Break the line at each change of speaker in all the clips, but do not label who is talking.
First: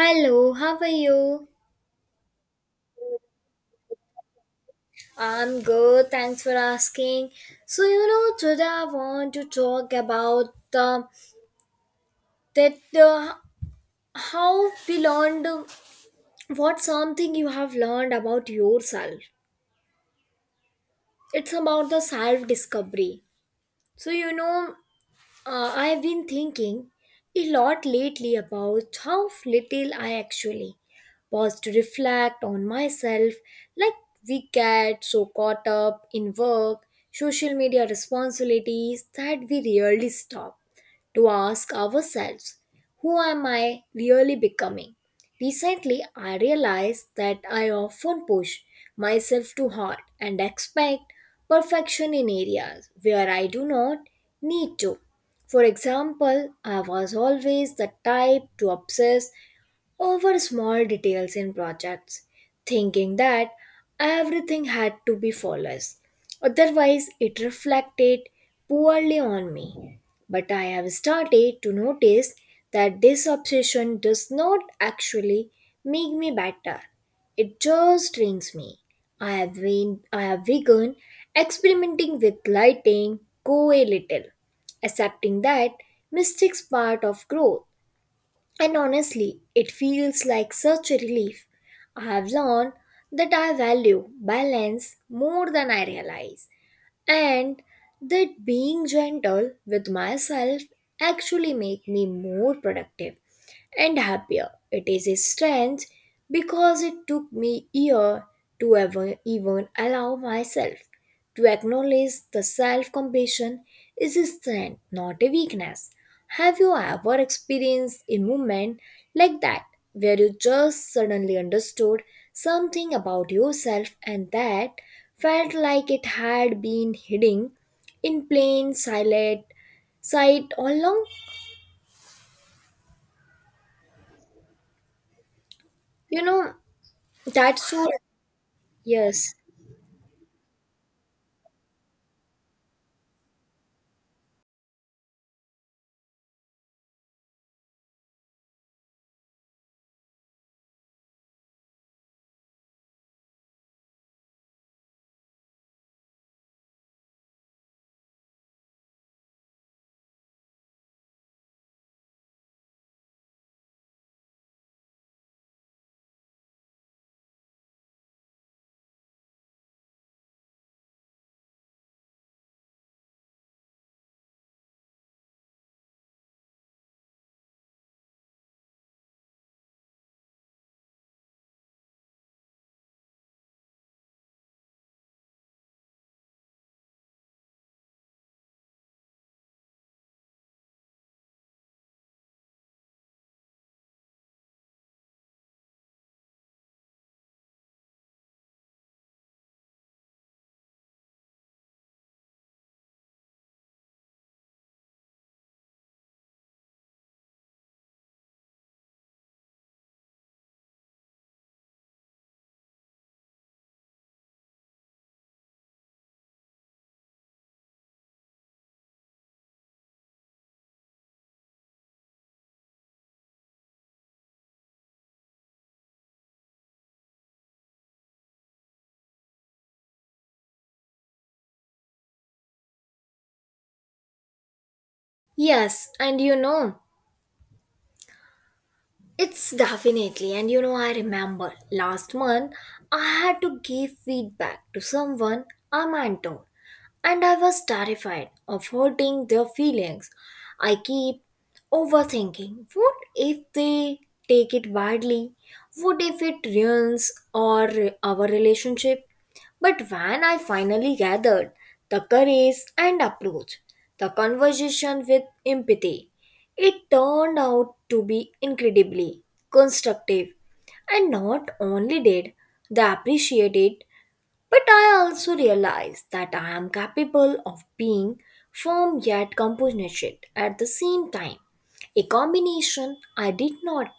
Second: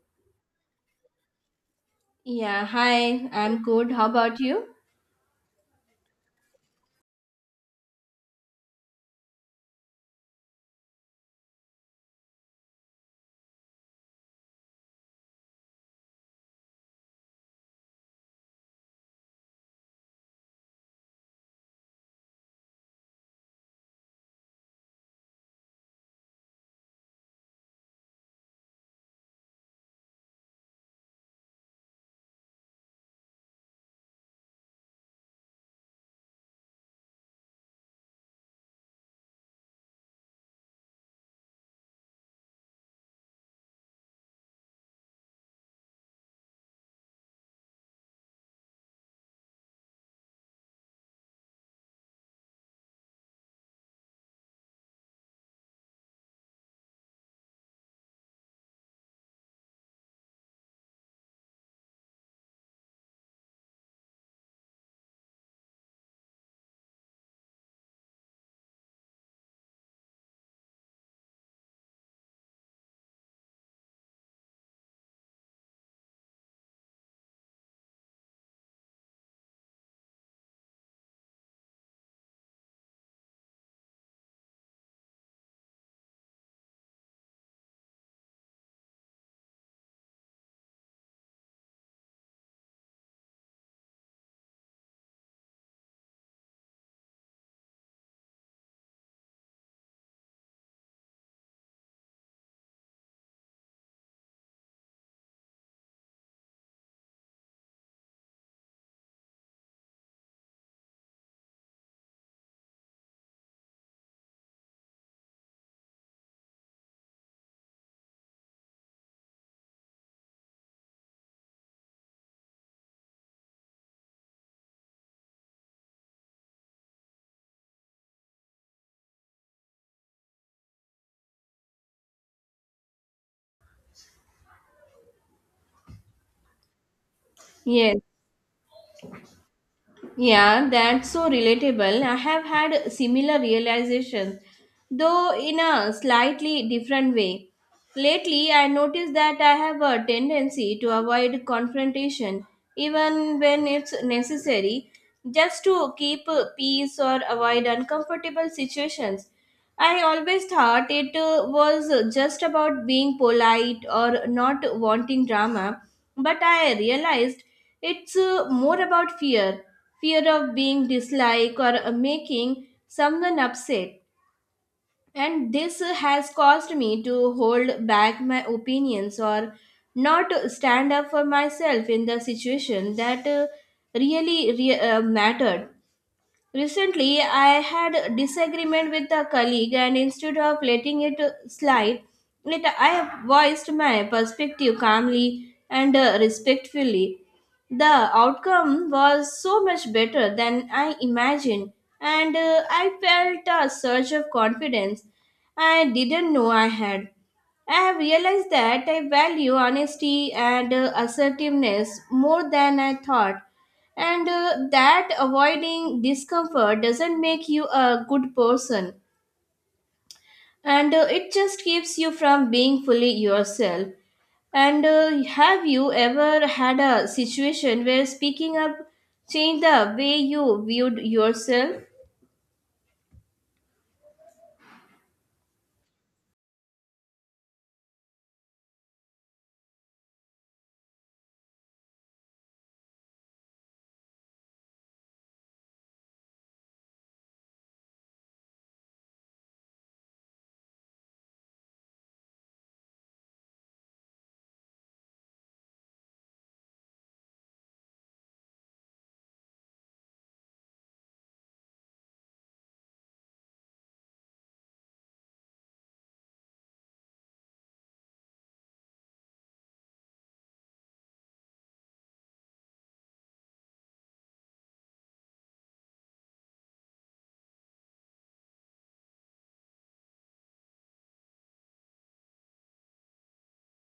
Hello, how are you?
Yeah, hi, I'm good. How about you?
I'm good, thanks for asking. Today I want to talk about the that how we learned what something you have learned about yourself. It's about the self discovery. So, you know, I've been thinking a lot lately about how little I actually pause to reflect on myself. Like, we get so caught up in work, social media responsibilities that we rarely stop to ask ourselves, who am I really becoming? Recently, I realized that I often push myself too hard and expect perfection in areas where I do not need to. For example, I was always the type to obsess over small details in projects, thinking that everything had to be flawless. Otherwise, it reflected poorly on me. But I have started to notice that this obsession does not actually make me better. It just trains me. I have begun experimenting with lighting, go a little, accepting that mistakes part of growth, and honestly, it feels like such a relief. I have learned that I value balance more than I realize, and that being gentle with myself actually make me more productive and happier. It is a strength because it took me year to ever even allow myself to acknowledge the self-compassion is a strength, not a weakness. Have you ever experienced a moment like that where you just suddenly understood something about yourself and that felt like it had been hidden in plain silent sight all along? You know, that's so
Yes.
yes.
Yeah, that's so relatable. I have had similar realizations, though in a slightly different way. Lately, I noticed that I have a tendency to avoid confrontation, even when it's necessary, just to keep peace or avoid uncomfortable situations. I always thought it was just about being polite or not wanting drama, but I realized it's more about fear fear of being disliked or making someone upset. And this has caused me to hold back my opinions or not stand up for myself in the situation that really mattered. Recently, I had a disagreement with a colleague, and instead of letting it slide, I voiced my perspective calmly and respectfully. The outcome was so much better than I imagined, and I felt a surge of confidence I didn't know I had. I have realized that I value honesty and assertiveness more than I thought, and that avoiding discomfort doesn't make you a good person, and it just keeps you from being fully yourself. And have you ever had a situation where speaking up changed the way you viewed yourself?
Yes, and it's definitely. And I remember last month I had to give feedback to someone, a mentor, and I was terrified of hurting their feelings. I keep overthinking, what if they take it badly? What if it ruins our relationship? But when I finally gathered the courage and approached the conversation with empathy, it turned out to be incredibly constructive. And not only did they appreciate it, but I also realized that I am capable of being firm yet compassionate at the same time. A combination I did not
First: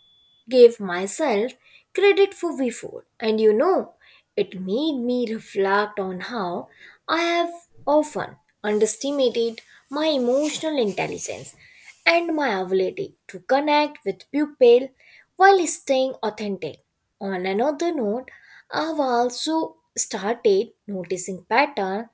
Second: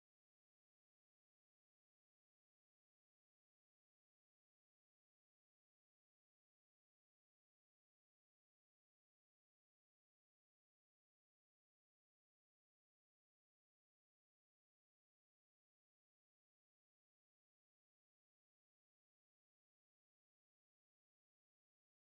give myself credit for before. And it made me reflect on how I have often underestimated my emotional intelligence and my ability to connect with people while staying authentic. On another note, I've also started noticing patterns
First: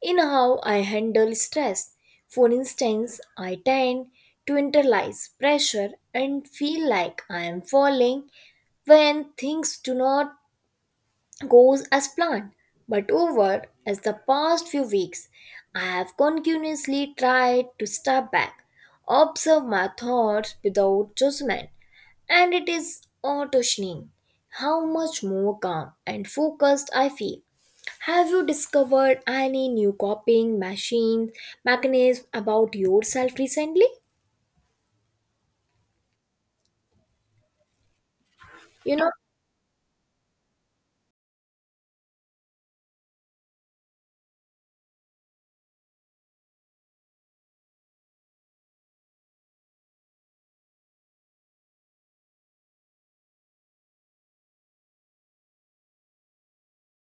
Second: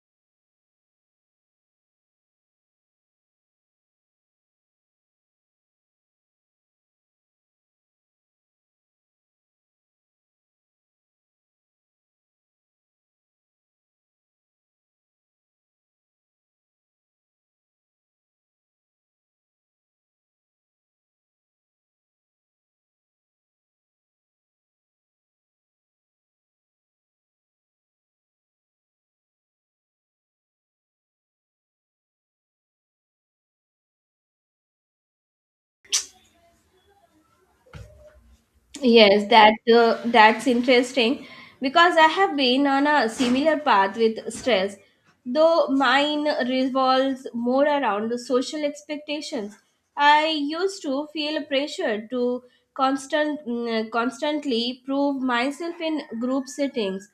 in how I handle stress. For instance, I tend to internalize pressure and feel like I am falling when things do not go as planned. But over as the past few weeks, I have continuously tried to step back, observe my thoughts without judgment, and it is astonishing how much more calm and focused I feel. Have you discovered any new copying machine mechanism about yourself recently? You know,
Yes, that that's interesting because I have been on a similar path with stress, though mine revolves more around the social expectations. I used to feel pressure to constantly prove myself in group settings,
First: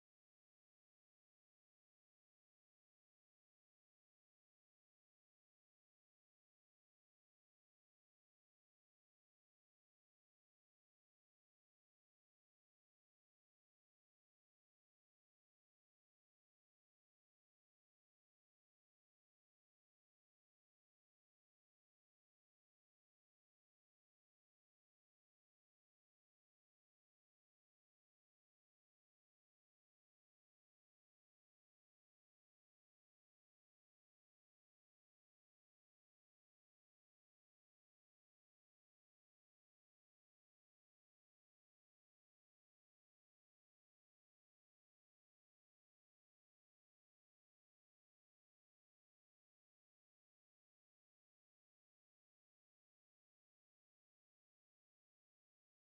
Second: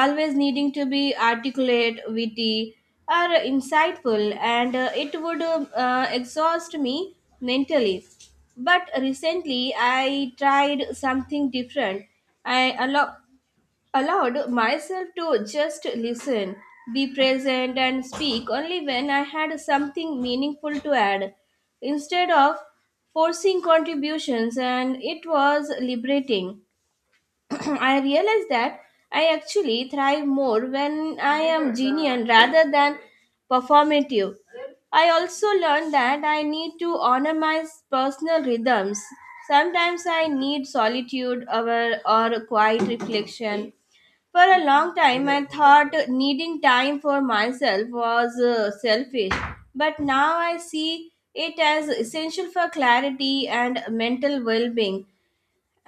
always needing to be articulate, witty, or insightful, and it would exhaust me mentally. But recently, I tried something different. I allo- allowed myself to just listen, be present, and speak only when I had something meaningful to add, instead of forcing contributions, and it was liberating. I realized that I actually thrive more when I am genuine rather than performative. I also learned that I need to honor my personal rhythms. Sometimes I need solitude or quiet reflection. For a long time, I thought needing time for myself was selfish, but now I see it as essential for clarity and mental well being.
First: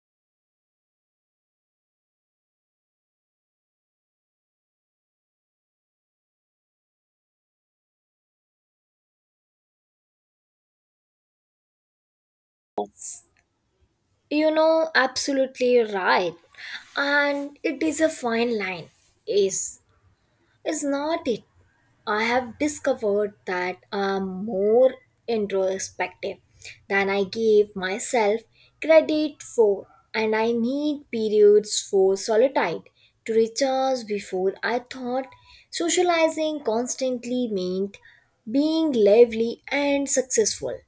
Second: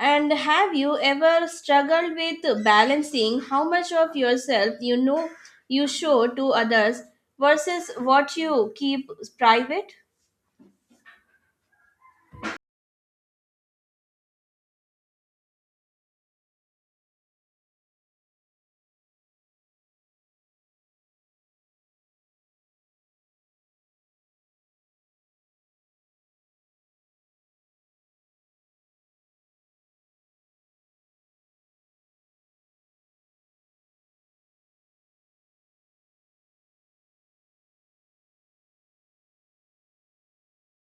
And have you ever struggled with balancing how much of yourself you know you show to others versus what you keep private?
you know, absolutely right. And it is a fine line. Is is not it? I have discovered that I'm more introspective than I gave myself credit for, and I need periods for solitude to recharge. Before, I thought socializing constantly meant being lively and successful.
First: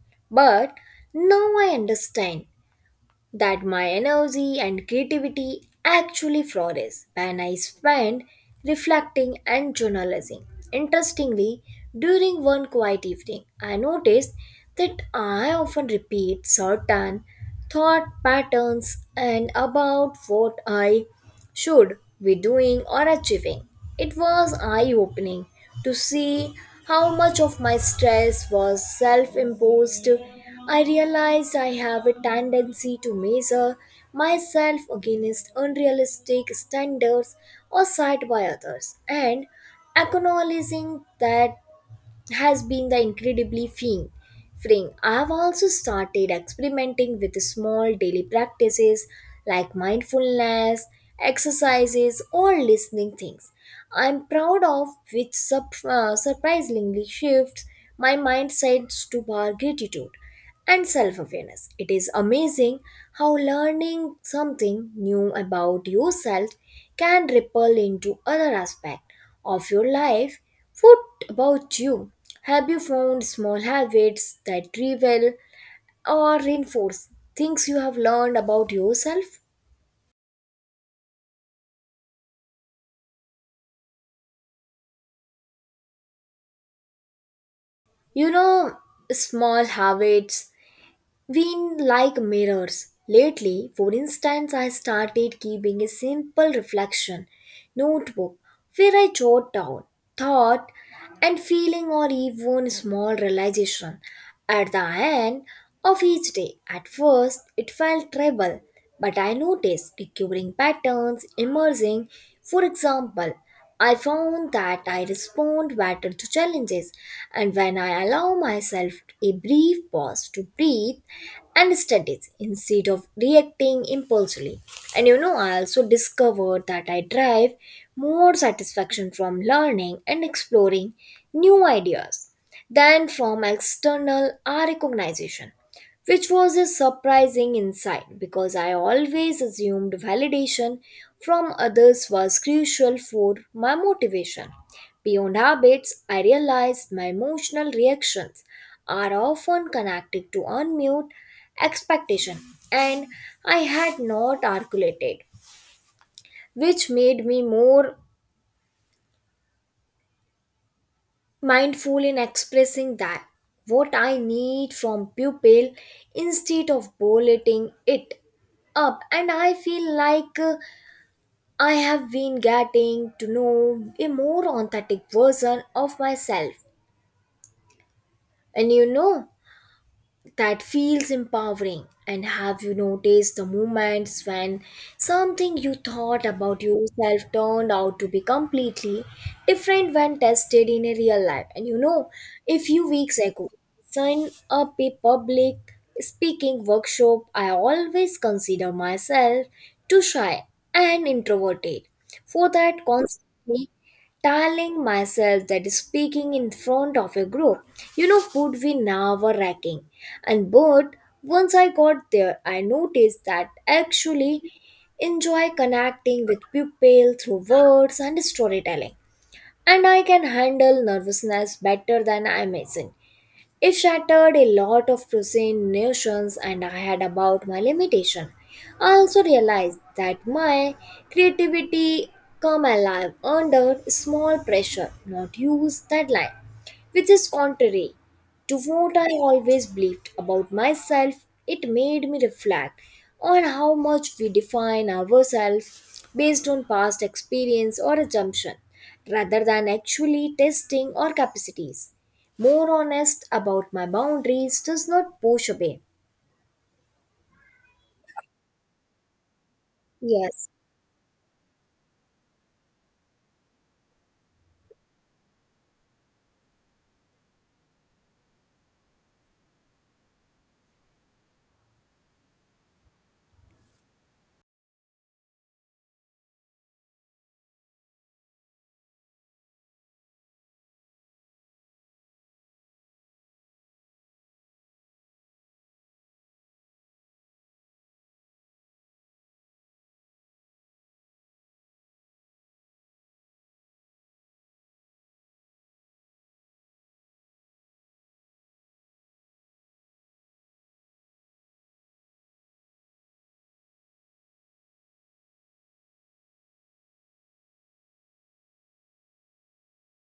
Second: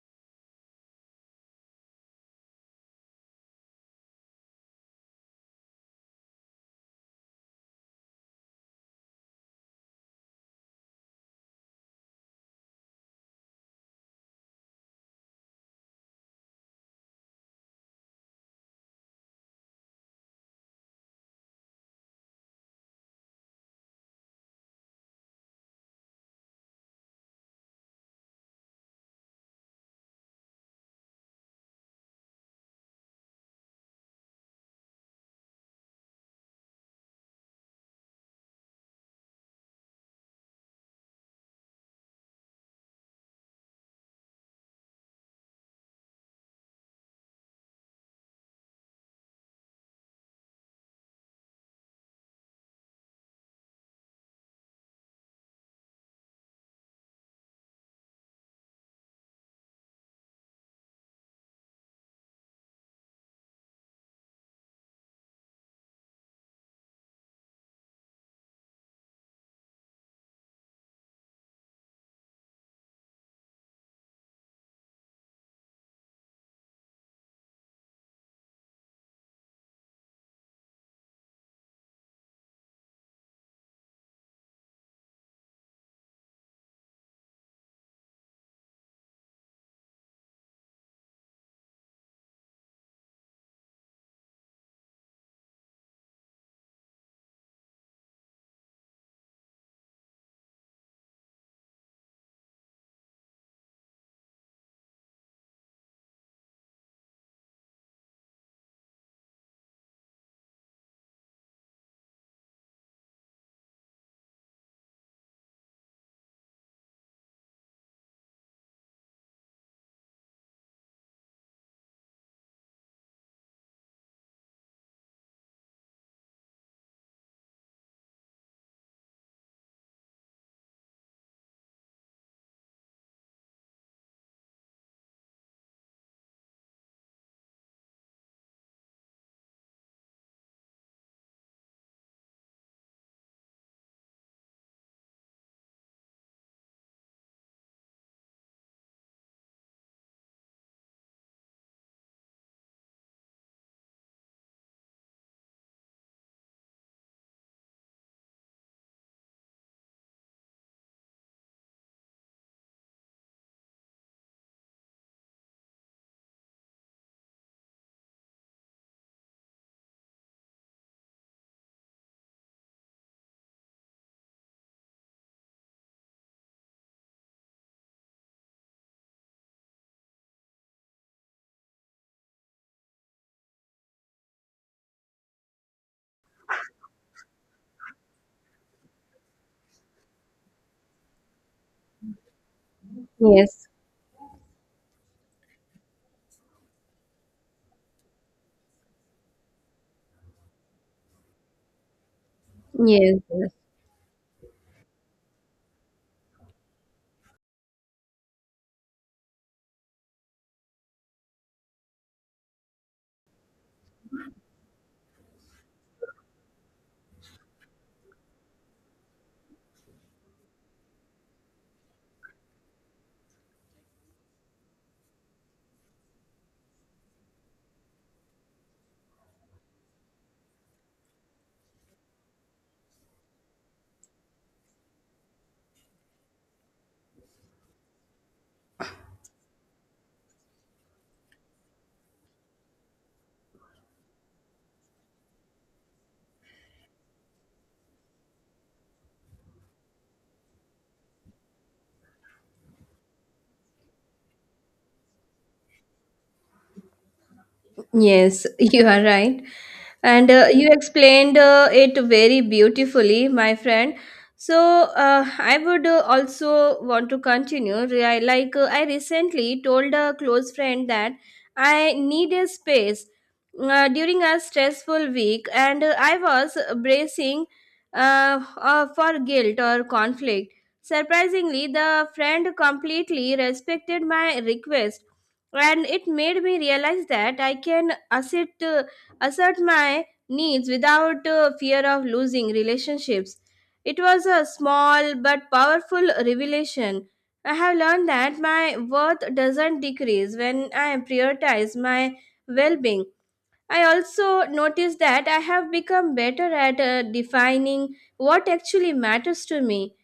But now I understand that my energy and creativity actually flourish when I spend reflecting and journalizing. Interestingly, during one quiet evening, I noticed that I often repeat certain thought patterns and about what I should be doing or achieving. It was eye opening to see how much of my stress was self imposed. I realized I have a tendency to measure myself against unrealistic standards or set by others, and acknowledging that has been the incredibly freeing. I have also started experimenting with small daily practices like mindfulness, exercises, or listening things. I'm proud of which surprisingly shifts my mindset to our gratitude and self awareness. It is amazing how learning something new about yourself can ripple into other aspects of your life. What about you? Have you found small habits that reveal or reinforce things you have learned about yourself? You know, small habits we like mirrors. Lately, for instance, I started keeping a simple reflection notebook where I jot down thought and feeling or even small realization at the end of each day. At first, it felt trouble, but I noticed recurring patterns emerging. For example, I found that I respond better to challenges, and when I allow myself a brief pause to breathe and study instead of reacting impulsively. And I also discovered that I derive more satisfaction from learning and exploring new ideas than from external recognition, which was a surprising insight because I always assumed validation from others was crucial for my motivation. Beyond habits, I realized my emotional reactions are often connected to unmute expectation and I had not articulated, which made me more mindful in expressing that what I need from pupil instead of bulleting it up. And I feel like I have been getting to know a more authentic version of myself. And that feels empowering. And have you noticed the moments when something you thought about yourself turned out to be completely different when tested in a real life? And a few weeks ago,
Yes,
signed up a public speaking workshop. I always consider myself too shy and introverted for that,
yes.
constantly telling myself that speaking in front of a group, would be nerve wracking. And but once I got there, I noticed that I actually enjoy connecting with people through words and storytelling. And I can handle nervousness better than I imagine. It shattered a lot of present notions and I had about my limitation. I also realized that my creativity come alive under small pressure, not use deadline, which is contrary to what I always believed about myself. It made me reflect on how much we define ourselves based on past experience or assumption rather than actually testing our capacities more honest about my boundaries does not push away.
Yes, you are right. And
Yes.
you explained it very beautifully, my friend. So I would also want to continue. I recently told a close friend that I need a space during a stressful week, and I was bracing for guilt or conflict. Surprisingly, the friend completely respected my request, and it made me realize that I can assert my needs without fear of losing relationships. It was a small but powerful revelation. I have learned that my worth doesn't decrease when I prioritize my well being. I also noticed that I have become better at defining what actually matters to me.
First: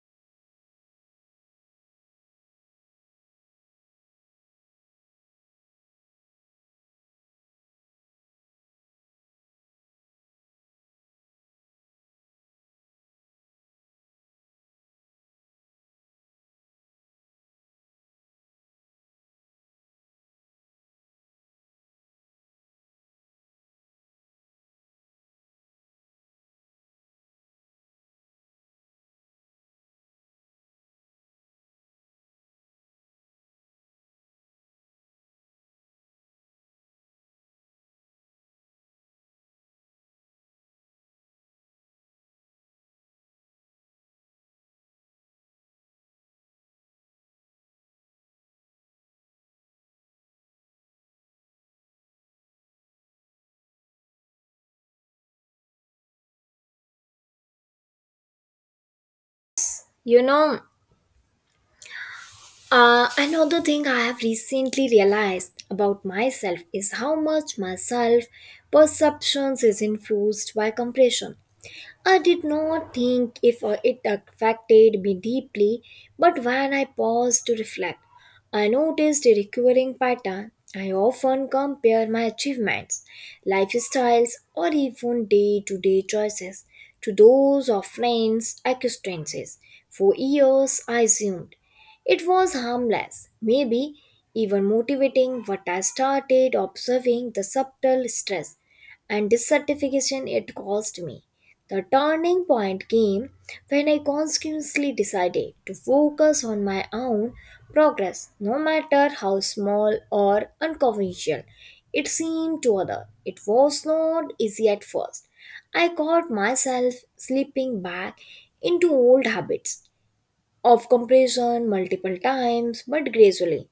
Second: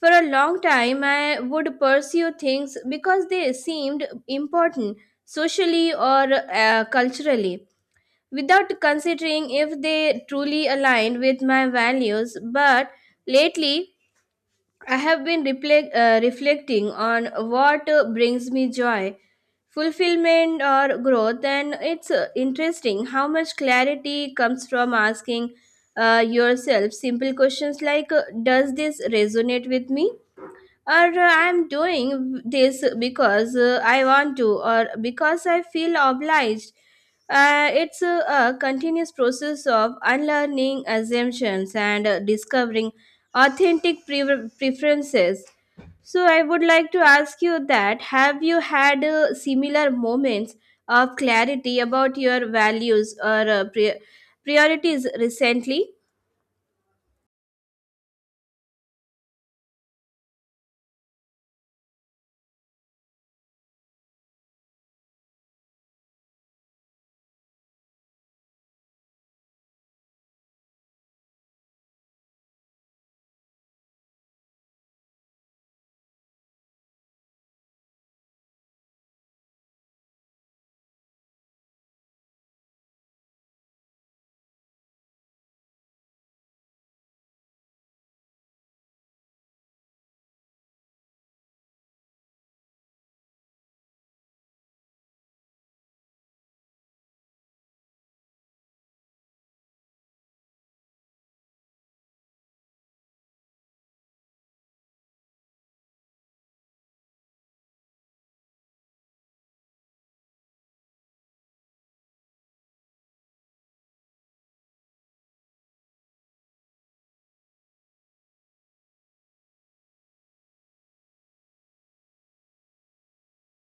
For a long time, I would pursue things because they seemed important socially or culturally without considering if they truly aligned with my values. But lately, I have been reflecting on what brings me joy, fulfillment, or growth, and it's interesting how much clarity comes from asking yourself simple questions like, "Does this resonate with me?" or, "I'm doing this because I want to, or because I feel obliged?" It's a continuous process of unlearning assumptions and discovering authentic preferences. So I would like to ask you that, have you had similar moments of clarity about your values or priorities recently?
You know, another thing I have recently realized about myself is how much my self perceptions is influenced by compression. I did not think if it affected me deeply, but when I paused to reflect, I noticed a recurring pattern. I often compare my achievements, lifestyles, or even day to day choices to those of friends' acquaintances. For years, I assumed it was harmless, maybe even motivating, but I started observing the subtle stress and dissatisfaction it caused me. The turning point came when I consciously decided to focus on my own progress, no matter how small or unconventional it seemed to others. It was not easy at first. I caught myself slipping back into old habits of comparison multiple times, but gradually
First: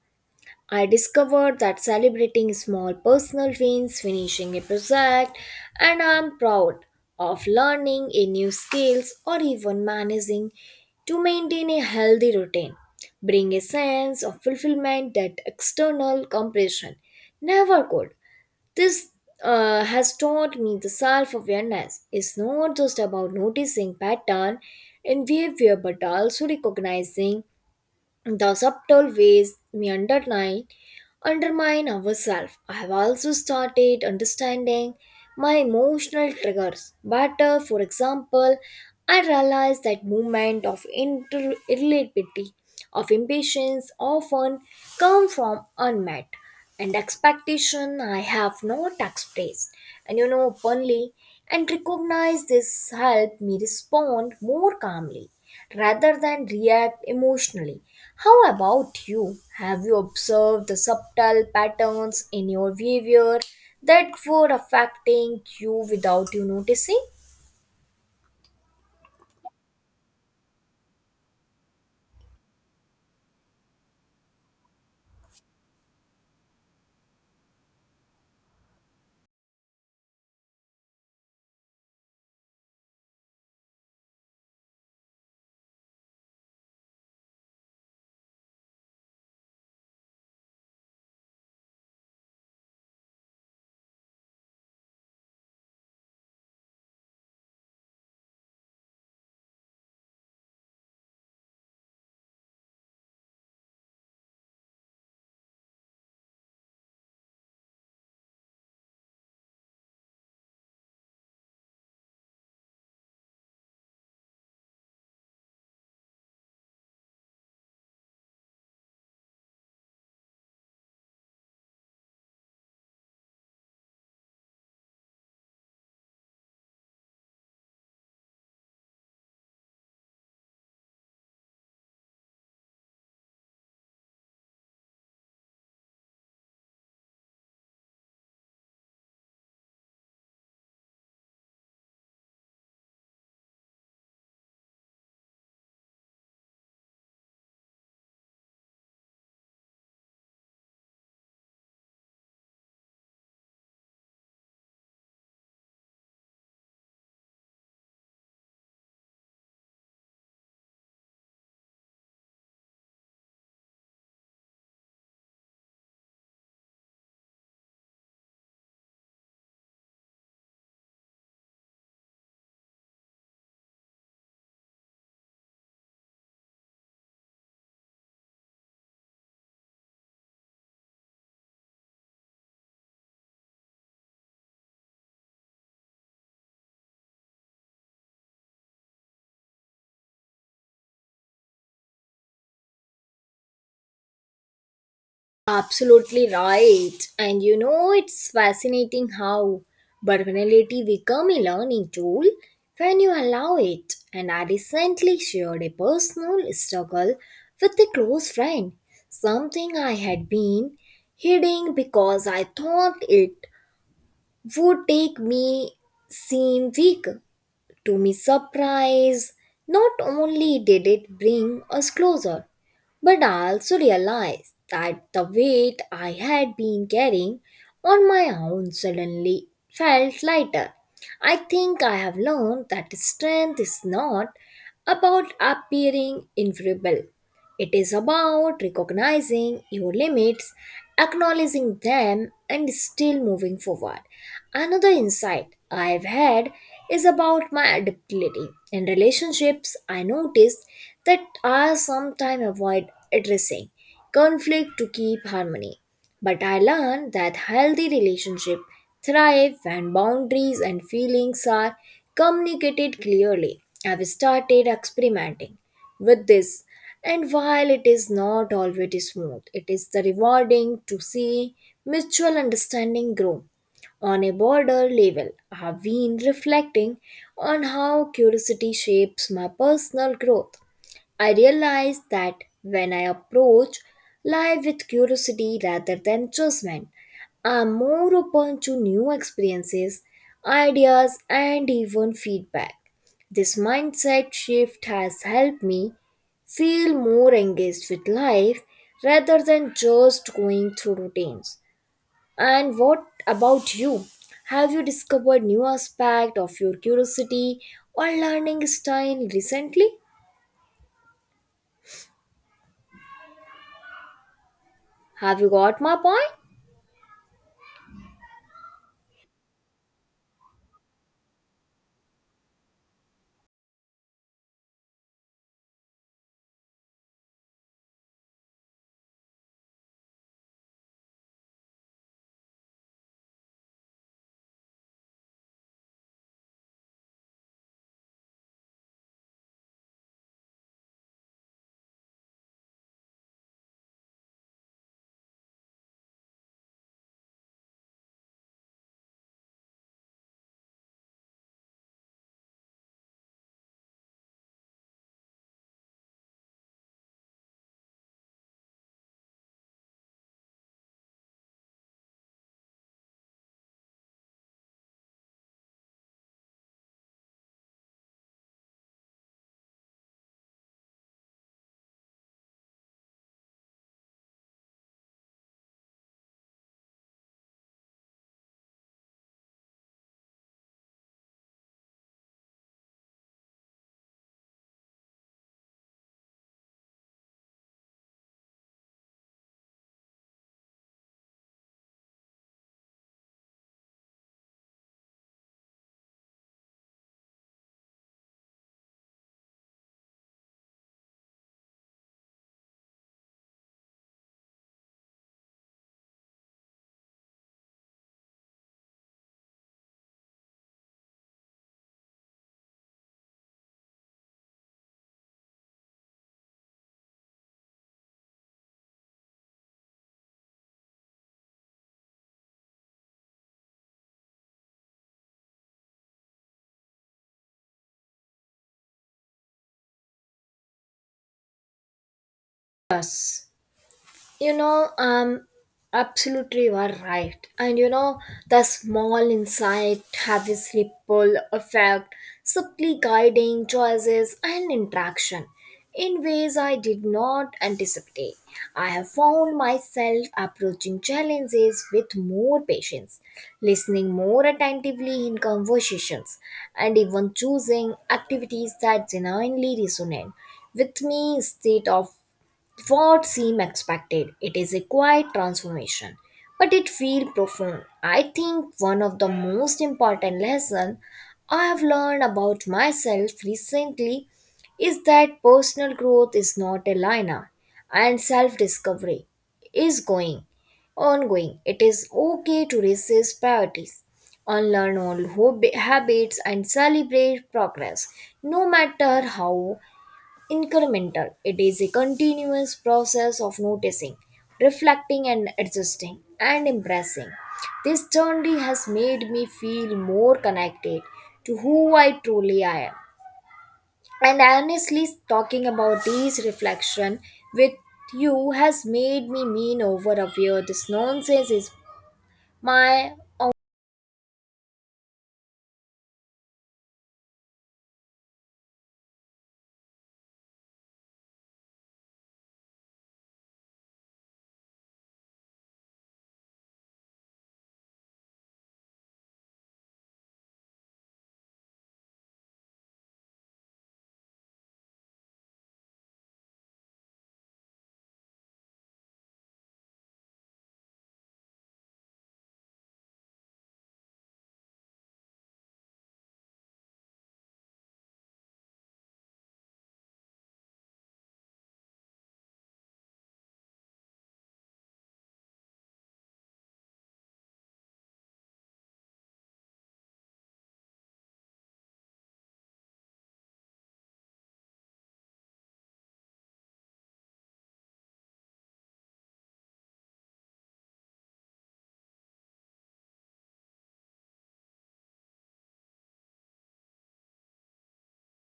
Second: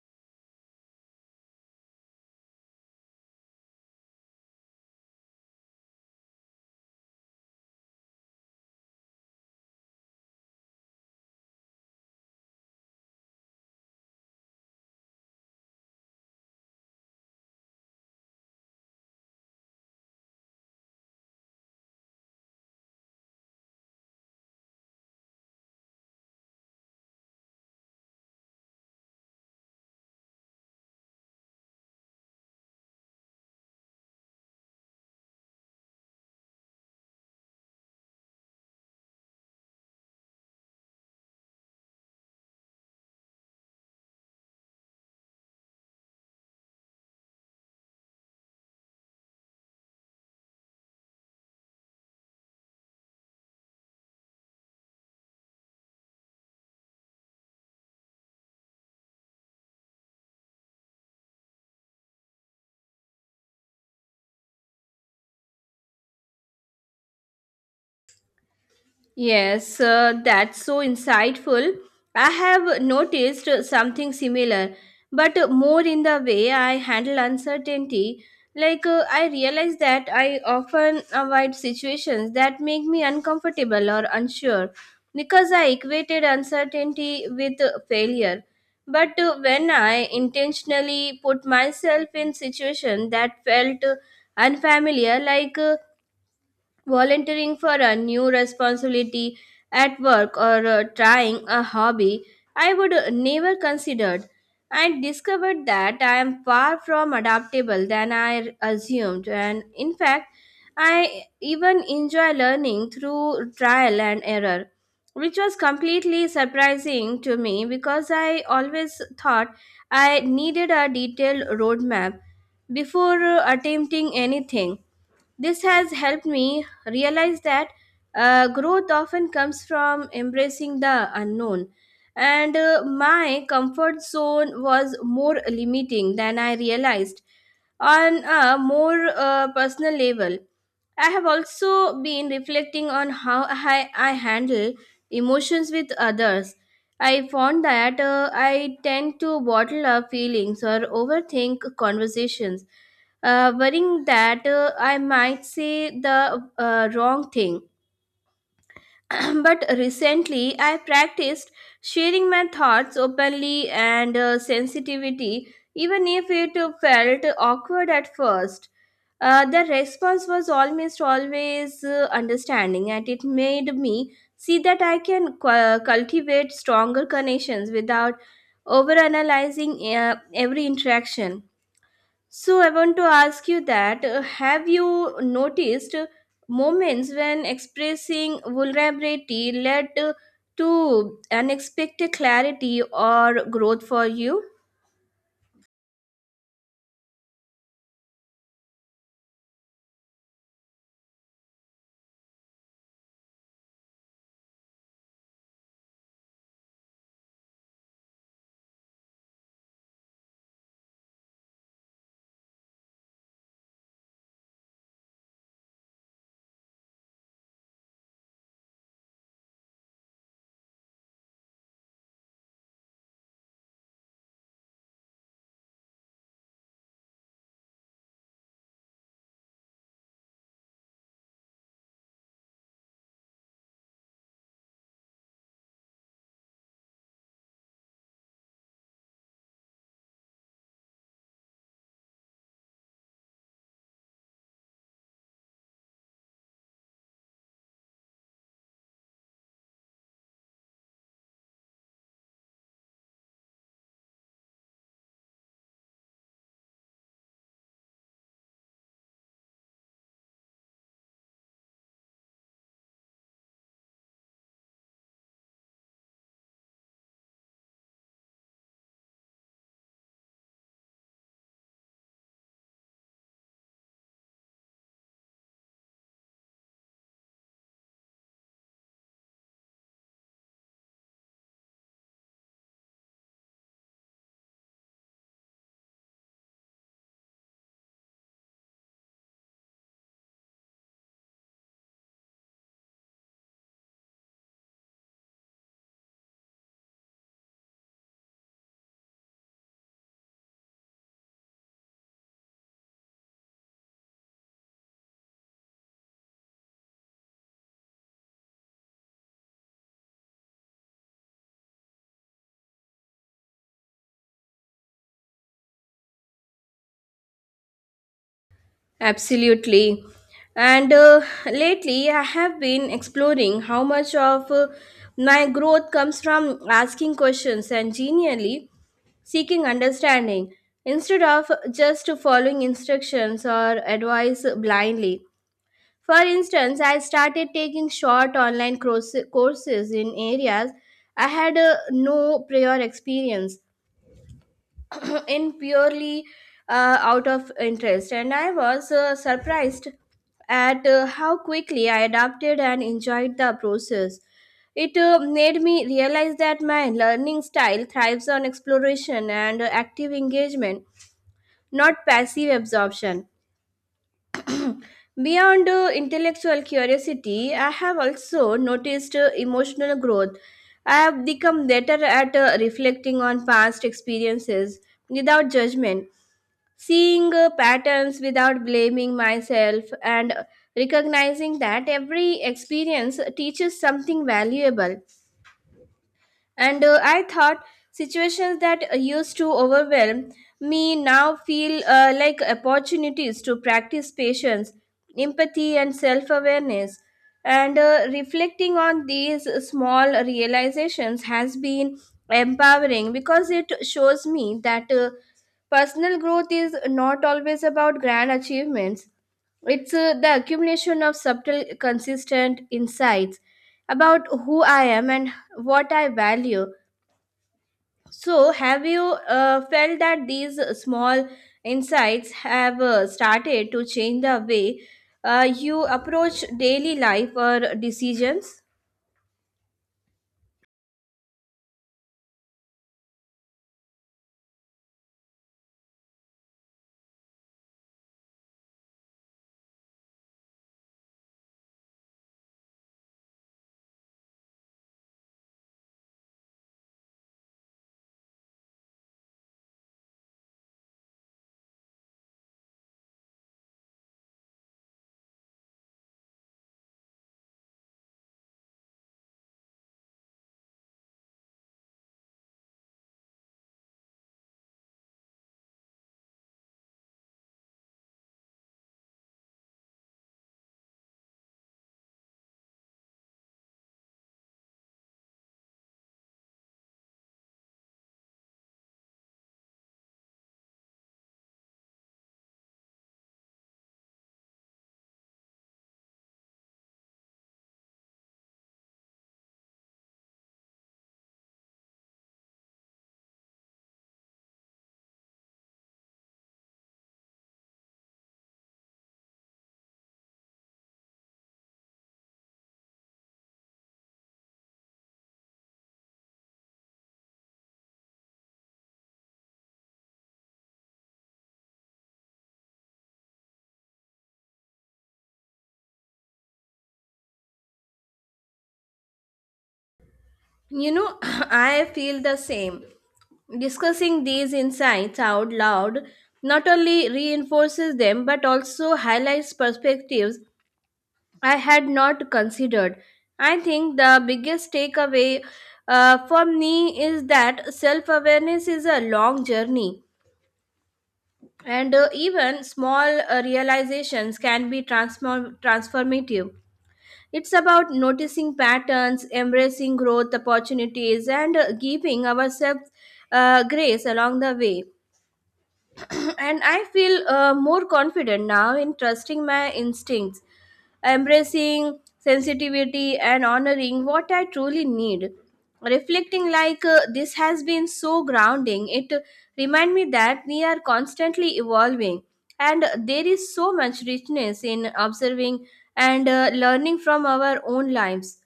I discovered that celebrating small personal wins, finishing a project, and I'm proud of learning a new skills or even managing to maintain a healthy routine bring a sense of fulfillment that external compression never could. This has taught me the self-awareness is not just about noticing pattern in behavior but also recognizing the subtle ways we underline undermine ourselves. I have also started understanding my emotional triggers better. For example, I realized that movement of irritability, of impatience often come from unmet and expectation I have not expressed. And openly and recognize this help me respond more calmly rather than react emotionally. How about you? Have you observed the subtle patterns in your behavior that were affecting you without you noticing?
Yes, that's so insightful. I have noticed something similar, but more in the way I handle uncertainty. Like, I realize that I often avoid situations that make me uncomfortable or unsure because I equated uncertainty with failure. But when I intentionally put myself in situations that felt unfamiliar, like volunteering for a new responsibility at work, or trying a hobby I would never considered, I discovered that I am far from adaptable than I assumed, and in fact, I even enjoy learning through trial and error, which was completely surprising to me because I always thought I needed a detailed roadmap before attempting anything. This has helped me realize that growth often comes from embracing the unknown, and my comfort zone was more limiting than I realized. On a more personal level, I have also been reflecting on how I handle emotions with others. I found that I tend to bottle up feelings or overthink conversations, worrying that I might say the wrong thing. But recently, I practiced sharing my thoughts openly and sensitivity, even if it felt awkward at first. The response was almost always understanding, and it made me see that I can cultivate stronger connections without overanalyzing every interaction. So, I want to ask you that, have you noticed moments when expressing vulnerability led to unexpected clarity or growth for you?
Absolutely right. And it's fascinating how vulnerability become a learning tool when you allow it. And I recently shared a personal struggle with a close friend, something I had been hiding because I thought it would take me seem weak. To my surprise, not only did it bring us closer, but I also realized that the weight I had been carrying on my own suddenly felt lighter. I think I have learned that strength is not about appearing invulnerable, it is about recognizing your limits, acknowledging them, and still moving forward. Another insight I've had is about my adaptability. In relationships, I noticed that I sometimes avoid addressing conflict to keep harmony. But I learned that healthy relationships thrive when boundaries and feelings are communicated clearly. I've started experimenting with this, and while it is not always smooth, it is the rewarding to see mutual understanding grow. On a broader level, I have been reflecting on how curiosity shapes my personal growth. I realized that when I approach life with curiosity rather than judgment, I'm more open to new experiences, ideas, and even feedback. This mindset shift has helped me feel more engaged with life rather than just going through routines. And what about you? Have you discovered new aspect of your curiosity or learning style recently? Have you got my point?
Absolutely. And lately, I have been exploring how much of my growth comes from asking questions and genuinely seeking understanding instead of just following instructions or advice blindly. For instance, I started taking short online courses in areas I had no prior experience in, purely out of interest, and I was surprised at how quickly I adapted and enjoyed the process. It made me realize that my learning style thrives on exploration and active engagement, not passive absorption. Beyond intellectual curiosity, I have also noticed emotional growth. I have become better at reflecting on past experiences without judgment, seeing patterns without blaming myself, and recognizing that every experience teaches something valuable. And I thought situations that used to overwhelm me now feel like opportunities to practice patience, empathy, and self awareness. And reflecting on these small realizations has been empowering because it shows me that personal growth is not always about grand achievements. It's the accumulation of subtle, consistent insights about who I am and what I value. So, have you felt that these small insights have started to change the way you approach daily life or decisions?
Yes, you know, um, absolutely you are right. And the small insight have this ripple effect, subtly guiding choices and interaction in ways I did not anticipate. I have found myself approaching challenges with more patience, listening more attentively in conversations, and even choosing activities that genuinely resonate with me instead of what seemed expected. It is a quiet transformation, but it feels profound. I think one of the most important lessons I have learned about myself recently is that personal growth is not a linear and self discovery is going ongoing. It is okay to resist priorities, unlearn habits, and celebrate progress, no matter how incremental. It is a continuous process of noticing, reflecting, and adjusting and impressing. This journey has made me feel more connected to who I truly am. And honestly, talking about these reflection with you has made me mean over a year. This nonsense is my own.
You know, I feel the same. Discussing these insights out loud not only reinforces them but also highlights perspectives I had not considered. I think the biggest takeaway for me is that self awareness is a long journey, and even small realizations can be transformative. It's about noticing patterns, embracing growth opportunities, and giving ourselves grace along the way. And I feel more confident now in trusting my instincts, embracing sensitivity, and honoring what I truly need. Reflecting like this has been so grounding. It reminds me that we are constantly evolving, and there is so much richness in observing and learning from our own lives.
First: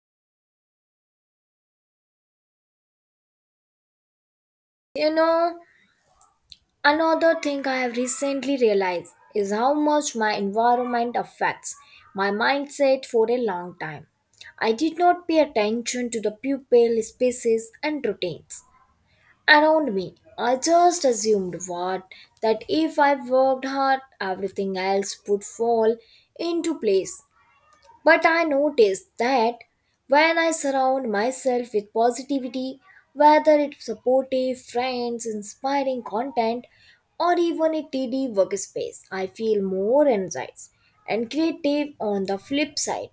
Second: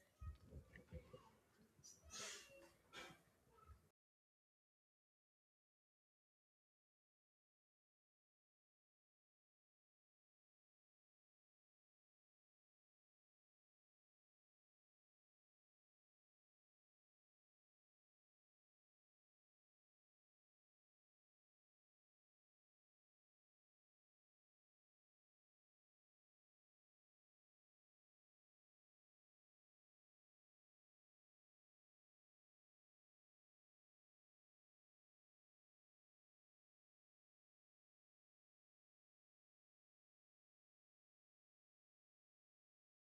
You know, Another thing I have recently realized is how much my environment affects my mindset for a long time. I did not pay attention to the people, spaces, and routines around me. I just assumed what that if I worked hard, everything else would fall into place. But I noticed that when I surround myself with positivity, whether it's supportive friends, inspiring content, or even a tidy workspace, I feel more energized and creative on the flip side.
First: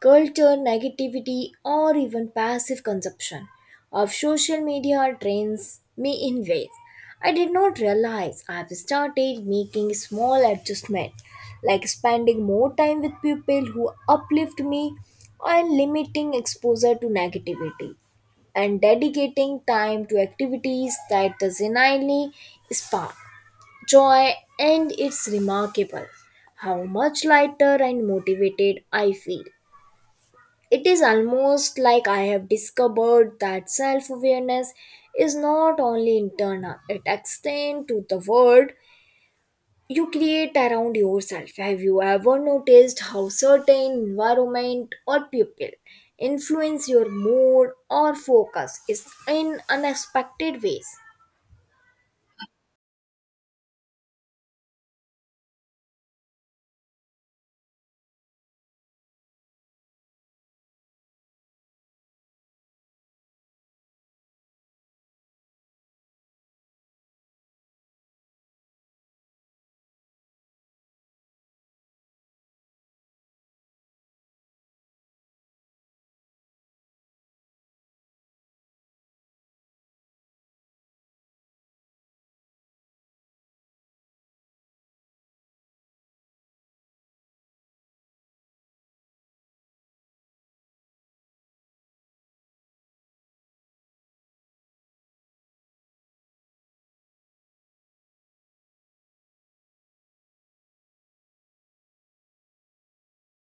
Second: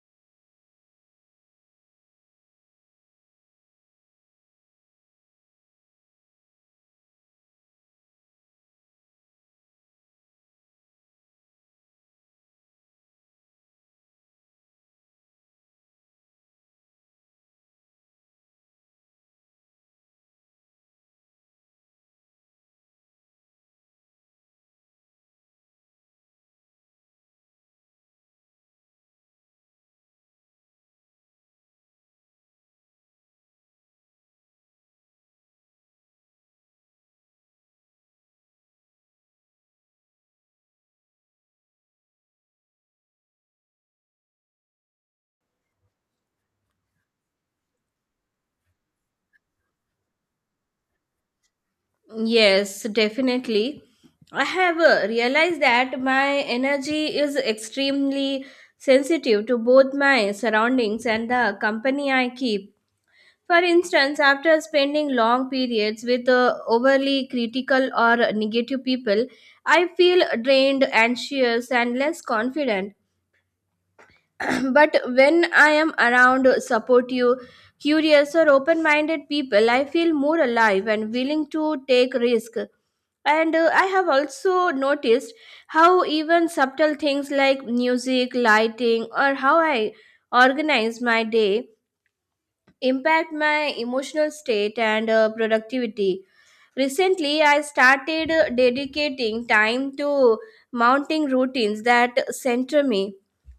Culture, negativity, or even passive consumption of social media drains me in ways I did not realize. I've started making small adjustments, like spending more time with people who uplift me and limiting exposure to negativity and dedicating time to activities that genuinely spark joy. And it's remarkable how much lighter and motivated I feel. It is almost like I have discovered that self awareness is not only internal, it extends to the world you create around yourself. Have you ever noticed how certain environment or people influence your mood or focus is in unexpected ways?
Yes, definitely. I have realized that my energy is extremely sensitive to both my surroundings and the company I keep. For instance, after spending long periods with overly critical or negative people, I feel drained, anxious, and less confident. But when I am around supportive, curious, or open minded people, I feel more alive and willing to take risks. And I have also noticed how even subtle things like music, lighting, or how I organize my day impact my emotional state and productivity. Recently, I started dedicating time to mounting routines that center me,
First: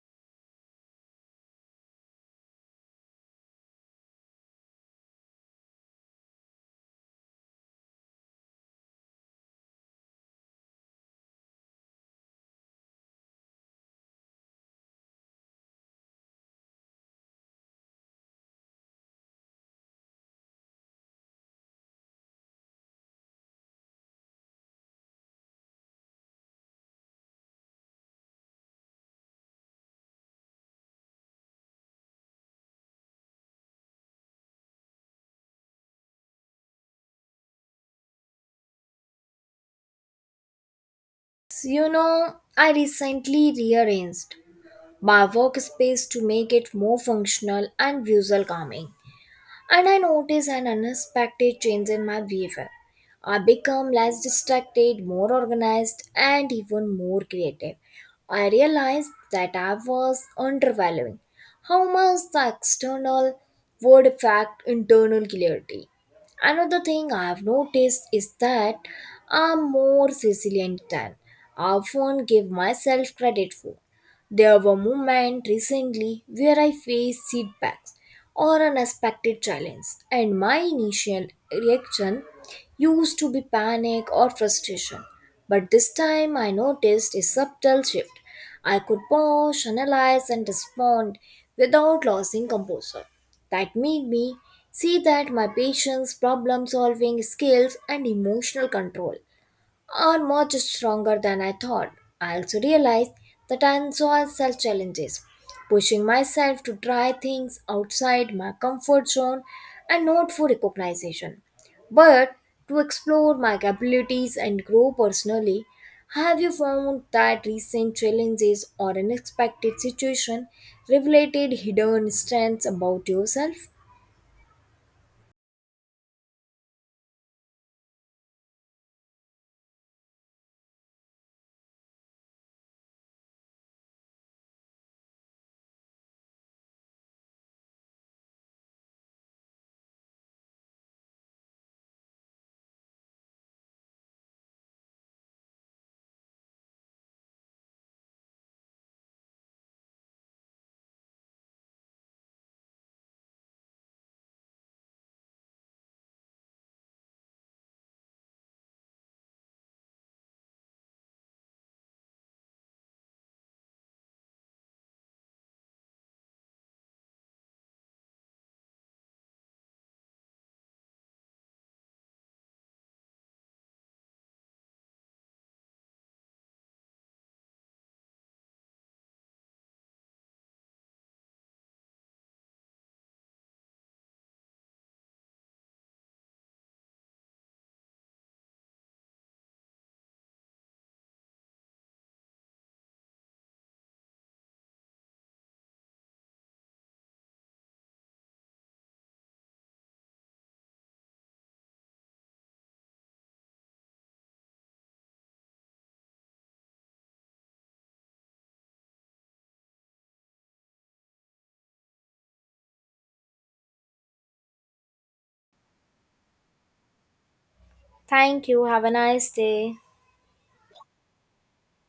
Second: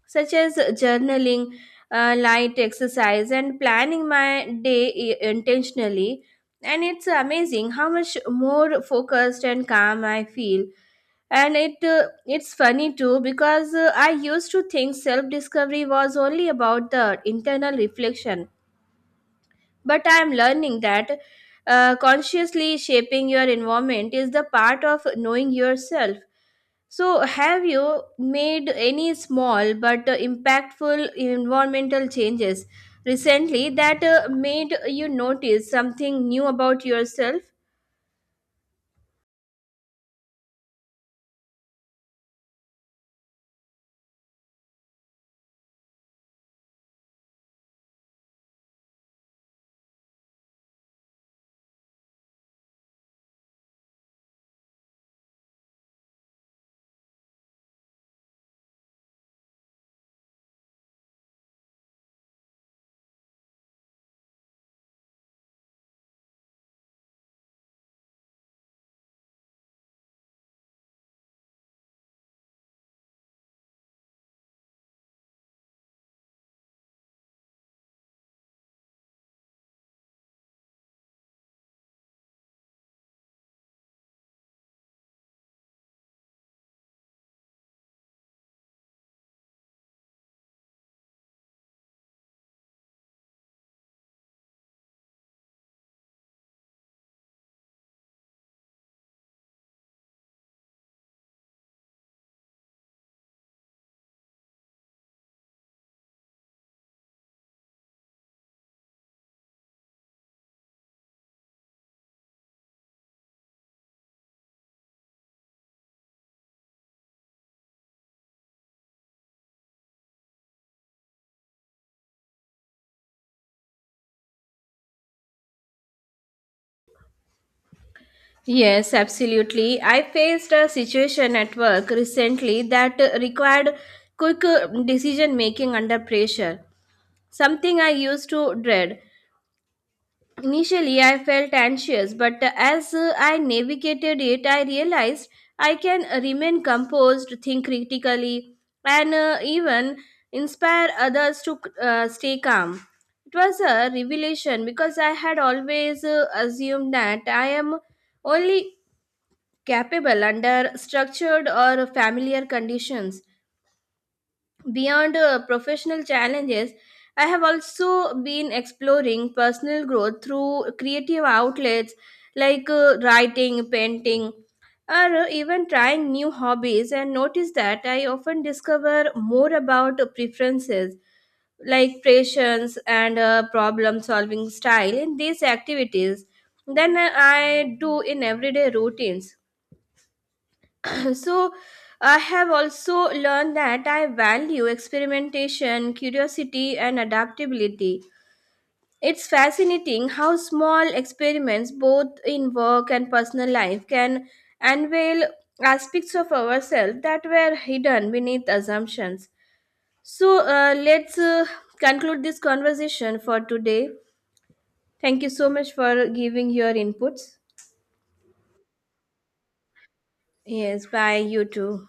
such as journaling, light exercise, and planning my day intentionally. And it's amazing how much more focused and calm I feel. And it it's funny too, because I used to think self discovery was only about the internal reflection, but I am learning that consciously shaping your environment is the part of knowing yourself. So, have you made any small but impactful environmental changes recently that made you notice something new about yourself?
I recently rearranged my workspace to make it more functional and visual calming, and I notice an unexpected change in my behavior. I become less distracted, more organized, and even more creative. I realized that I was undervaluing how much the external would affect internal clarity. Another thing I have noticed is that I'm more resilient than I often give myself credit for. There were moments recently where I faced setbacks or unexpected challenge, and my initial reaction used to be panic or frustration. But this time I noticed a subtle shift. I could pause, analyze, and respond without losing composure. That made me see that my patience, problem solving skills, and emotional control are much stronger than I thought. I also realized that I enjoy self challenges, pushing myself to try things outside my comfort zone and not for recognition, but to explore my capabilities and grow personally. Have you found that recent challenges or unexpected situation revealed hidden strengths about yourself?
Yes, absolutely. I faced a situation at work recently that required quick decision making under pressure, something I used to dread. Initially, I felt anxious, but as I navigated it, I realized I can remain composed, think critically, and even inspire others to stay calm. It was a revelation because I had always assumed that I am only capable under structured or familiar conditions. Beyond professional challenges, I have also been exploring personal growth through creative outlets like writing, painting, or even trying new hobbies, and notice that I often discover more about preferences like patience and problem solving style in these activities than I do in everyday routines. So I have also learned that I value experimentation, curiosity, and adaptability. It's fascinating how small experiments, both in work and personal life, can unveil aspects of ourselves that were hidden beneath assumptions. So let's conclude this conversation for today. Thank you so much for giving your inputs.
Thank you. Have a nice day.
Yes, bye, you too.